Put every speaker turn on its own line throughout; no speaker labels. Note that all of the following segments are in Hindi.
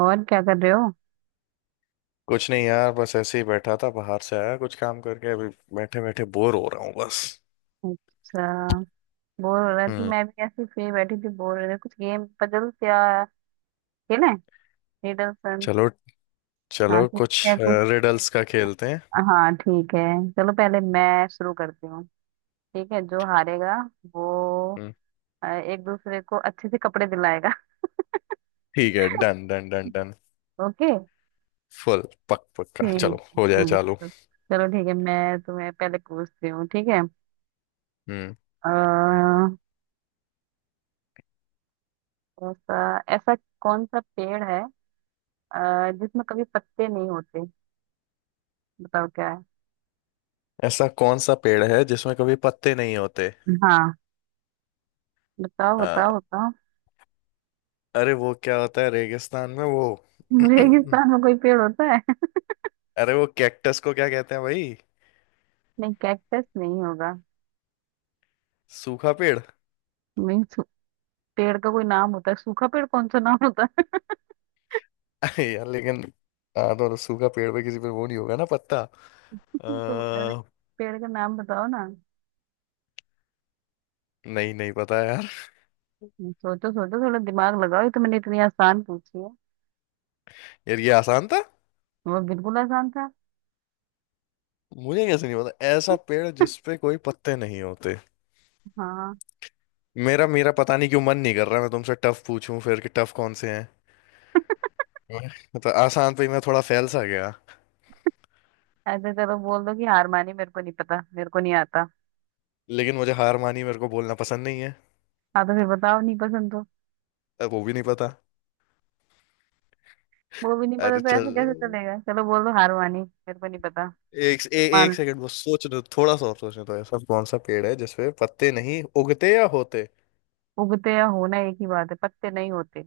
और क्या कर रहे हो।
कुछ नहीं यार। बस ऐसे ही बैठा था। बाहर से आया कुछ काम करके अभी। बैठे बैठे बोर हो रहा हूँ बस।
अच्छा। बोर हो रहा थी,
हम्म।
मैं भी ऐसे फ्री बैठी थी, बोर हो रही थी। कुछ गेम पजल्स या खेलें? रिडल सन।
चलो।
हाँ,
चलो
खेलते
कुछ
हैं कुछ।
रिडल्स का खेलते हैं।
हाँ, ठीक है। चलो पहले मैं शुरू करती हूँ। ठीक है, जो हारेगा वो
हम्म।
एक दूसरे को अच्छे से कपड़े दिलाएगा।
ठीक है। Done done done done.
Okay.
Full पक पक्का
ठीक है,
चलो हो जाए चालू।
चलो। चलो ठीक है, मैं तुम्हें पहले पूछती हूँ, ठीक है।
हम्म
अः ऐसा ऐसा कौन सा पेड़ है जिसमें कभी पत्ते नहीं होते? बताओ क्या है।
ऐसा कौन सा पेड़ है जिसमें कभी पत्ते नहीं होते?
हाँ, बताओ
आ,
बताओ बताओ।
अरे वो क्या होता है रेगिस्तान में वो।
रेगिस्तान में कोई पेड़ होता है?
अरे वो कैक्टस को क्या कहते हैं भाई?
नहीं, कैक्टस नहीं होगा।
सूखा पेड़।
नहीं, पेड़ का कोई नाम होता है सूखा पेड़? कौन सा नाम होता है?
अरे यार लेकिन। हाँ तो सूखा पेड़ पे किसी पे वो नहीं होगा ना पत्ता।
तो अरे,
आ,
पेड़ का नाम बताओ ना।
नहीं नहीं पता यार।
सोचो सोचो, थोड़ा दिमाग लगाओ, ये तो मैंने इतनी आसान पूछी है।
यार ये आसान था।
वो बिल्कुल आसान था।
मुझे कैसे नहीं पता ऐसा पेड़ जिस पे कोई पत्ते नहीं होते?
हाँ।
मेरा मेरा पता नहीं क्यों मन नहीं कर रहा मैं तुमसे टफ पूछूं फिर कि टफ कौन से हैं। तो आसान पे ही मैं थोड़ा फैल सा गया।
ऐसे चलो बोल दो कि हार मानी, मेरे को नहीं पता, मेरे को नहीं आता।
लेकिन मुझे हार मानी मेरे को बोलना पसंद नहीं है।
हाँ तो फिर बताओ, नहीं पसंद तो।
अब वो भी नहीं पता।
वो भी नहीं पता
अरे
तो ऐसे
चल।
कैसे चलेगा, चलो बोल दो हार मानी मेरे को नहीं पता।
एक ए,
मान
एक
लो।
सेकंड बस सोचने दो थोड़ा सा और सोचने दो। ऐसा कौन सा पेड़ है जिसपे पत्ते नहीं उगते या होते?
उगते या होना एक ही बात है, पत्ते नहीं होते।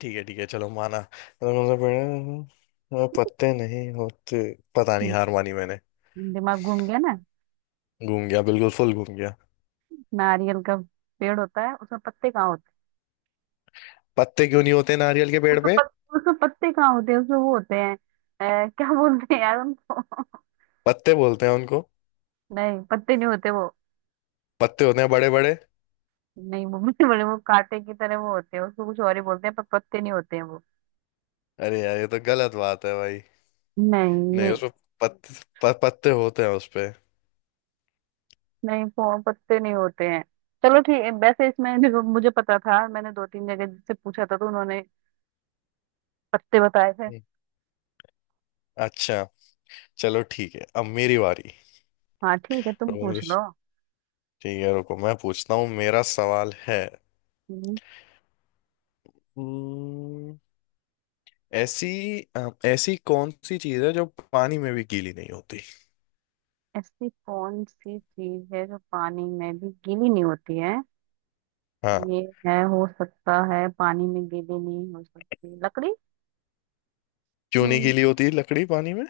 ठीक है ठीक है। चलो माना ऐसा कौन सा पेड़ है जिसमें पत्ते नहीं होते। पता नहीं हार मानी मैंने।
दिमाग घूम गया ना।
घूम गया बिल्कुल फुल घूम गया।
नारियल का पेड़ होता है, उसमें पत्ते कहाँ होते
पत्ते क्यों नहीं होते नारियल के
हैं?
पेड़ पे?
उसमें पत्ते कहाँ होते हैं? उसमें वो होते हैं, क्या बोलते हैं यार उनको।
पत्ते बोलते हैं उनको।
नहीं, पत्ते नहीं होते वो।
पत्ते होते हैं बड़े बड़े।
नहीं वो बड़े बड़े वो कांटे की तरह वो होते हैं, उसको कुछ और ही बोलते हैं, पर पत्ते नहीं होते हैं वो।
अरे यार ये तो गलत बात है भाई।
नहीं,
नहीं
ये
उसमें पत, पत्ते होते हैं उसपे।
नहीं। वो पत्ते नहीं होते हैं। चलो ठीक है, वैसे इसमें देखो मुझे पता था, मैंने दो तीन जगह जिससे पूछा था तो उन्होंने पत्ते बताए थे।
हम्म। अच्छा। चलो ठीक है अब मेरी बारी।
हाँ ठीक है, तुम
रुको मुझे।
पूछ लो।
ठीक है रुको मैं पूछता हूँ मेरा सवाल है। हम्म, ऐसी ऐसी कौन सी चीज है जो पानी में भी गीली नहीं होती?
ऐसी कौन सी चीज है जो पानी में भी गीली नहीं होती है?
हाँ।
ये है हो सकता है, पानी में गीली नहीं हो सकती लकड़ी।
क्यों नहीं
हम्म।
गीली होती लकड़ी पानी में?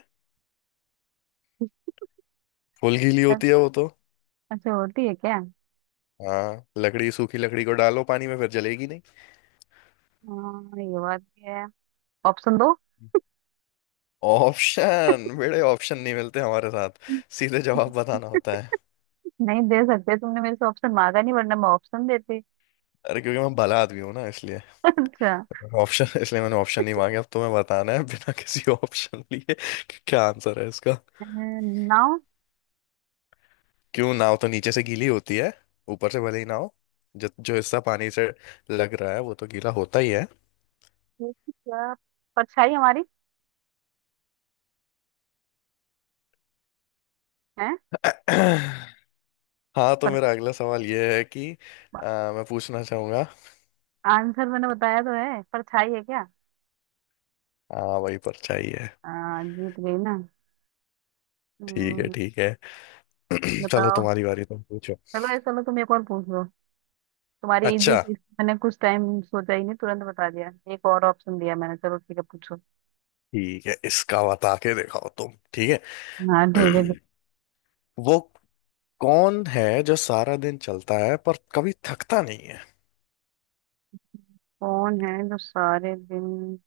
फुल गीली
ऐ-
होती है वो तो।
ऐसे होती है क्या?
हाँ लकड़ी सूखी लकड़ी को डालो पानी में फिर जलेगी नहीं।
हाँ, ये बात भी है। ऑप्शन दो।
ऑप्शन? बड़े ऑप्शन नहीं मिलते हमारे साथ। सीधे जवाब बताना होता है।
नहीं दे सकते, तुमने मेरे से ऑप्शन मांगा नहीं वरना मैं ऑप्शन देती।
अरे क्योंकि मैं भला आदमी हूँ ना इसलिए।
अच्छा।
ऑप्शन इसलिए मैंने ऑप्शन नहीं मांगे अब तुम्हें बताना है बिना किसी ऑप्शन लिए कि क्या आंसर है इसका।
नाव।
क्यों? नाव तो नीचे से गीली होती है। ऊपर से भले ही ना हो। जो जो हिस्सा पानी से लग रहा है वो तो गीला होता ही है।
ये क्या, परछाई हमारी है।
हाँ तो
पर
मेरा अगला सवाल ये है कि मैं पूछना चाहूंगा।
आंसर मैंने बताया तो है, परछाई है क्या?
हाँ वही परछाई है।
जीत गई ना।
ठीक है
हम्म।
ठीक है। चलो
बताओ।
तुम्हारी बारी तुम पूछो।
चलो ऐसा, चलो तुम एक और पूछ लो। तुम्हारी इजी
अच्छा।
थी, मैंने कुछ टाइम सोचा ही नहीं, तुरंत बता दिया, एक और ऑप्शन दिया मैंने। चलो ठीक है पूछो।
ठीक है इसका बता के दिखाओ तुम ठीक है।
हाँ ठीक है, ठीक।
वो कौन है जो सारा दिन चलता है पर कभी थकता नहीं है?
कौन है जो सारे दिन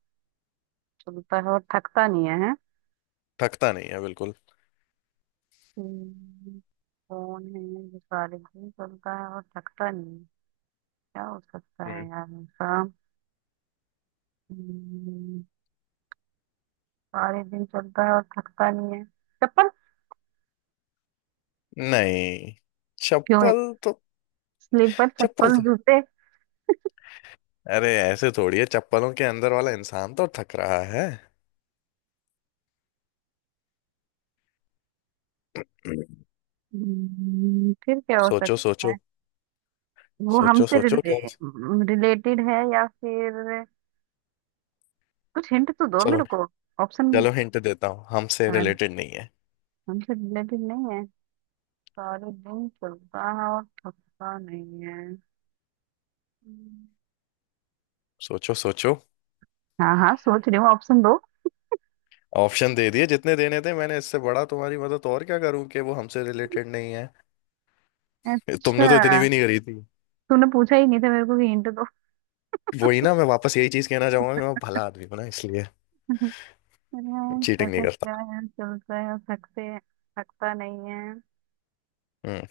चलता है और थकता नहीं है? हैं?
थकता नहीं है बिल्कुल।
हम्म, कौन है जो सारे दिन चलता है और थकता नहीं है? क्या हो सकता है
हम्म।
यार ऐसा। हम्म, सारे दिन चलता है और थकता नहीं है। चप्पल।
नहीं।
क्यों है?
चप्पल तो।
स्लीपर
चप्पल
चप्पल
तो
जूते।
अरे ऐसे थोड़ी है। चप्पलों के अंदर वाला इंसान तो थक रहा है। हम्म।
फिर क्या हो
सोचो
सकता
सोचो।
है? वो
सोचो
हमसे
सोचो
रिले,
क्या?
रिलेटेड है या फिर कुछ हिंट तो दो
चलो।
मेरे को। ऑप्शन।
चलो हिंट देता हूँ हमसे
हमसे
रिलेटेड नहीं है।
रिलेटेड नहीं है, सारे दिन चलता है और थकता नहीं है। हम्म,
सोचो सोचो।
हाँ हाँ, सोच रही हूँ, ऑप्शन दो।
ऑप्शन दे दिए जितने देने थे मैंने। इससे बड़ा तुम्हारी मदद और क्या करूं कि वो हमसे रिलेटेड नहीं है।
अच्छा।
तुमने तो इतनी भी नहीं करी थी।
तूने पूछा ही नहीं था मेरे को कि हिंट दो।
वही ना मैं वापस यही चीज कहना चाहूंगा कि मैं भला आदमी हूं ना इसलिए
अरे,
चीटिंग नहीं
ऐसा
करता।
क्या है, चलता है और थकते थकता नहीं है।
हम्म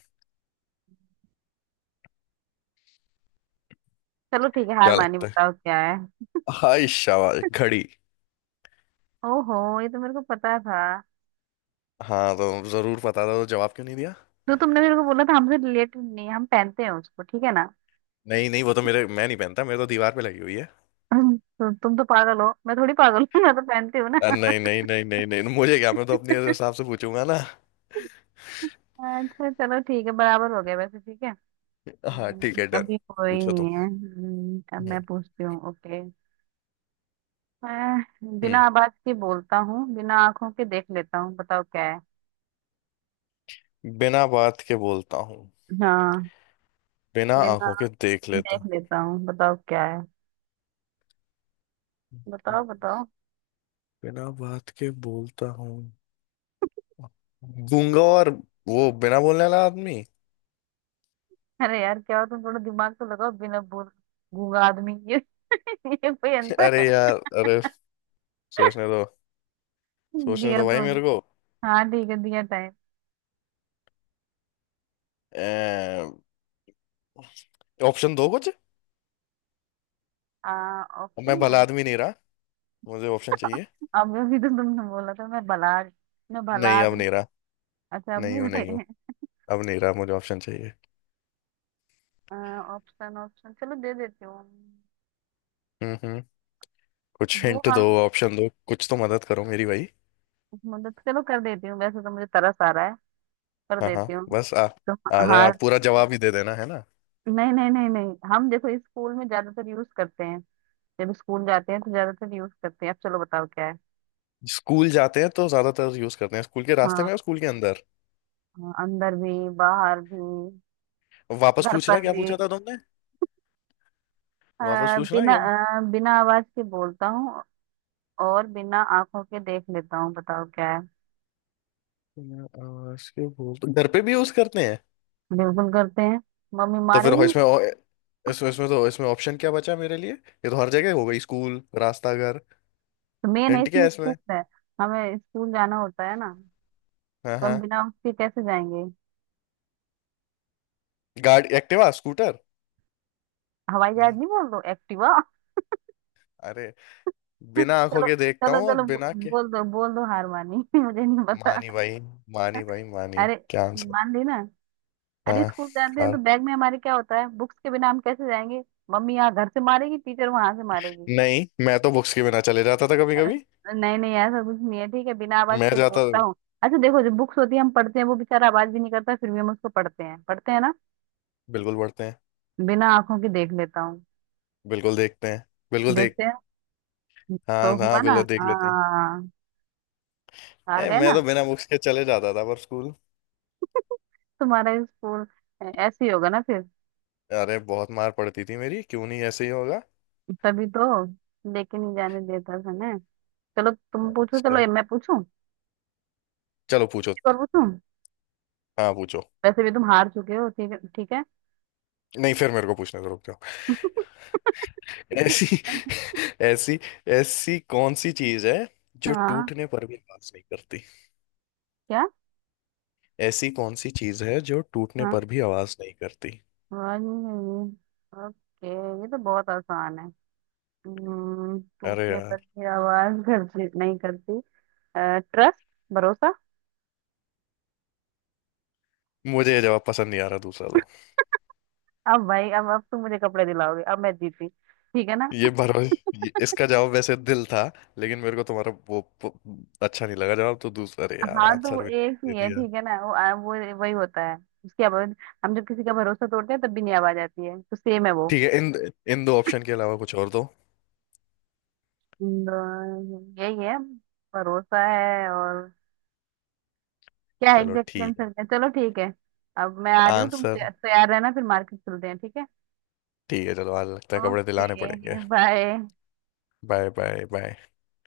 चलो ठीक है, हार
क्या
मानी,
लगता है?
बताओ क्या है।
हाय शाबाश घड़ी।
ओहो, ये तो मेरे को पता था।
हाँ तो जरूर पता था तो जवाब क्यों नहीं दिया?
जो तुमने मेरे को बोला था हमसे रिलेटेड नहीं है, हम पहनते हैं उसको, ठीक है ना।
नहीं नहीं वो तो मेरे मैं नहीं पहनता मेरे तो दीवार पे लगी हुई है।
तो तुम तो पागल हो, मैं थोड़ी पागल हूँ, मैं तो पहनती हूँ ना।
नहीं नहीं नहीं नहीं नहीं मुझे क्या मैं तो अपने हिसाब से पूछूंगा ना।
अच्छा चलो ठीक है, बराबर हो गया वैसे, ठीक है।
हाँ ठीक है डन।
अभी कोई
पूछो तुम।
नहीं है। अब
हम्म।
मैं पूछती हूँ। ओके। मैं बिना
हम्म,
आवाज के बोलता हूँ, बिना आंखों के देख लेता हूँ, बताओ क्या है।
बिना बात के बोलता हूँ।
हाँ।
बिना
बिना
आंखों के देख लेता
देख लेता हूँ, बताओ क्या है। बताओ
हूँ।
बताओ।
बिना बात के बोलता हूँ। गूंगा और वो बिना बोलने वाला आदमी।
अरे यार क्या हो तुम, थोड़ा दिमाग तो लगाओ। बिना बोल गूंगा आदमी, ये ये कोई आंसर है?
अरे यार। अरे सोचने दो। सोचने
दिया
दो भाई
तो।
मेरे को।
हाँ ठीक है, दिया टाइम।
ऑप्शन दो कुछ।
आ
मैं
ऑप्शन दो।
भला आदमी नहीं रहा। मुझे ऑप्शन चाहिए।
अब अभी तो तुमने बोला था मैं भला
नहीं अब
आदमी।
नहीं रहा।
अच्छा, अब
नहीं
नहीं
हूँ नहीं हूँ।
रहे।
अब नहीं रहा मुझे ऑप्शन चाहिए।
ऑप्शन ऑप्शन, चलो दे देती हूँ।
हम्म। कुछ
वो
हिंट दो
हम
ऑप्शन दो कुछ तो मदद करो मेरी भाई।
मतलब चलो कर देती हूँ, वैसे तो मुझे तरस आ रहा है, कर
हाँ हाँ।
देती हूँ।
बस आ
तो
आ जाए
हार।
आप पूरा जवाब ही दे देना है ना।
नहीं नहीं नहीं नहीं, हम देखो, इस स्कूल में ज्यादातर यूज करते हैं, जब स्कूल जाते हैं तो ज्यादातर यूज करते हैं, अब चलो बताओ क्या है।
स्कूल जाते हैं तो ज्यादातर यूज करते हैं स्कूल के रास्ते
हाँ।
में और स्कूल के अंदर।
हाँ, अंदर भी बाहर भी,
वापस
घर
पूछना
पर
क्या
भी।
पूछा था तुमने?
अ,
वापस पूछना है
बिना
क्या?
बिना आवाज के बोलता हूँ और बिना आंखों के देख लेता हूँ, बताओ क्या है।
आवाज के बोल तो घर पे भी यूज करते हैं।
बिल्कुल करते हैं, मम्मी
तो फिर
मारेगी।
इसमें इसमें इसमें तो इसमें ऑप्शन क्या बचा मेरे लिए? ये तो हर जगह हो गई स्कूल रास्ता घर।
तो मेन है
हिंट क्या
इसमें
है
स्कूल
इसमें?
है, हमें स्कूल जाना होता है ना,
हाँ
तो
हाँ।
हम बिना उसके कैसे जाएंगे।
गाड़ी एक्टिवा स्कूटर।
हवाई जहाज
नहीं।
नहीं बोल दो एक्टिवा।
अरे बिना आंखों
चलो
के देखता
चलो
हूँ और
चलो,
बिना के।
बोल दो बोल दो, हार मानी। मुझे नहीं पता।
मानी भाई। मानी भाई मानी
अरे,
क्या आंसर?
मान ली ना। अरे
हाँ
स्कूल जाते हैं तो
हाँ।
बैग में हमारे क्या होता है, बुक्स के बिना हम कैसे जाएंगे। मम्मी यहाँ घर से मारेगी, टीचर वहां से मारेगी।
नहीं मैं तो बुक्स के बिना चले जाता था कभी कभी।
नहीं नहीं, ऐसा कुछ नहीं है, ठीक है। बिना आवाज
मैं
के
जाता।
बोलता हूँ, अच्छा देखो जो बुक्स होती है हम पढ़ते हैं, वो बेचारा आवाज भी नहीं करता, फिर भी हम उसको पढ़ते हैं, पढ़ते हैं ना।
बिल्कुल पढ़ते हैं।
बिना आंखों के देख लेता हूँ,
बिल्कुल देखते हैं। बिल्कुल देख।
देखते हैं तो
हाँ
हुआ
हाँ
ना।
बिल्कुल देख लेते हैं।
हाँ, हार गए
मैं
ना।
तो बिना बुक्स के चले जाता था पर स्कूल।
तुम्हारा स्कूल ऐसे ही होगा ना फिर।
अरे बहुत मार पड़ती थी मेरी क्यों नहीं ऐसे ही होगा।
तभी तो लेके नहीं जाने देता था ना। चलो तुम पूछो, चलो
अच्छा।
ये मैं पूछूं,
चलो पूछो।
एक और पूछूं,
हाँ पूछो।
वैसे भी तुम हार चुके हो, ठीक है ठीक है।
नहीं फिर मेरे को पूछने से रुक जाओ। ऐसी ऐसी ऐसी कौन सी चीज है जो
हाँ।
टूटने पर भी आवाज नहीं करती?
क्या।
ऐसी कौन सी चीज है जो टूटने
हाँ।
पर भी आवाज नहीं करती?
वन। ओके ये तो बहुत आसान है।
अरे
टूटने पर
यार
भी आवाज घर नहीं करती। ट्रस्ट, भरोसा।
मुझे ये जवाब पसंद नहीं आ रहा दूसरा दो।
अब भाई अब तुम मुझे कपड़े दिलाओगे, अब मैं जीती, ठीक है ना।
ये भरोसे इसका जवाब वैसे दिल था। लेकिन मेरे को तुम्हारा वो अच्छा नहीं लगा जवाब तो दूसरा अरे यार
हाँ तो वो
आंसर भी
एक
दे
ही है,
दिया।
ठीक है ना। वो वो वही होता है, उसकी आवाज। हम जब किसी का भरोसा तोड़ते हैं तब भी नहीं आवाज आती है, तो सेम है वो।
ठीक है इन इन दो ऑप्शन के अलावा कुछ और दो।
यही है, भरोसा है और क्या है,
चलो
एग्जैक्ट
ठीक
आंसर
है
क्या है? चलो ठीक है। अब मैं आ रही हूँ, तुम
आंसर।
तैयार रहना, फिर मार्केट चलते हैं, ठीक है।
ठीक है चलो आज लगता है कपड़े दिलाने पड़ेंगे।
Okay, bye.
Bye bye bye.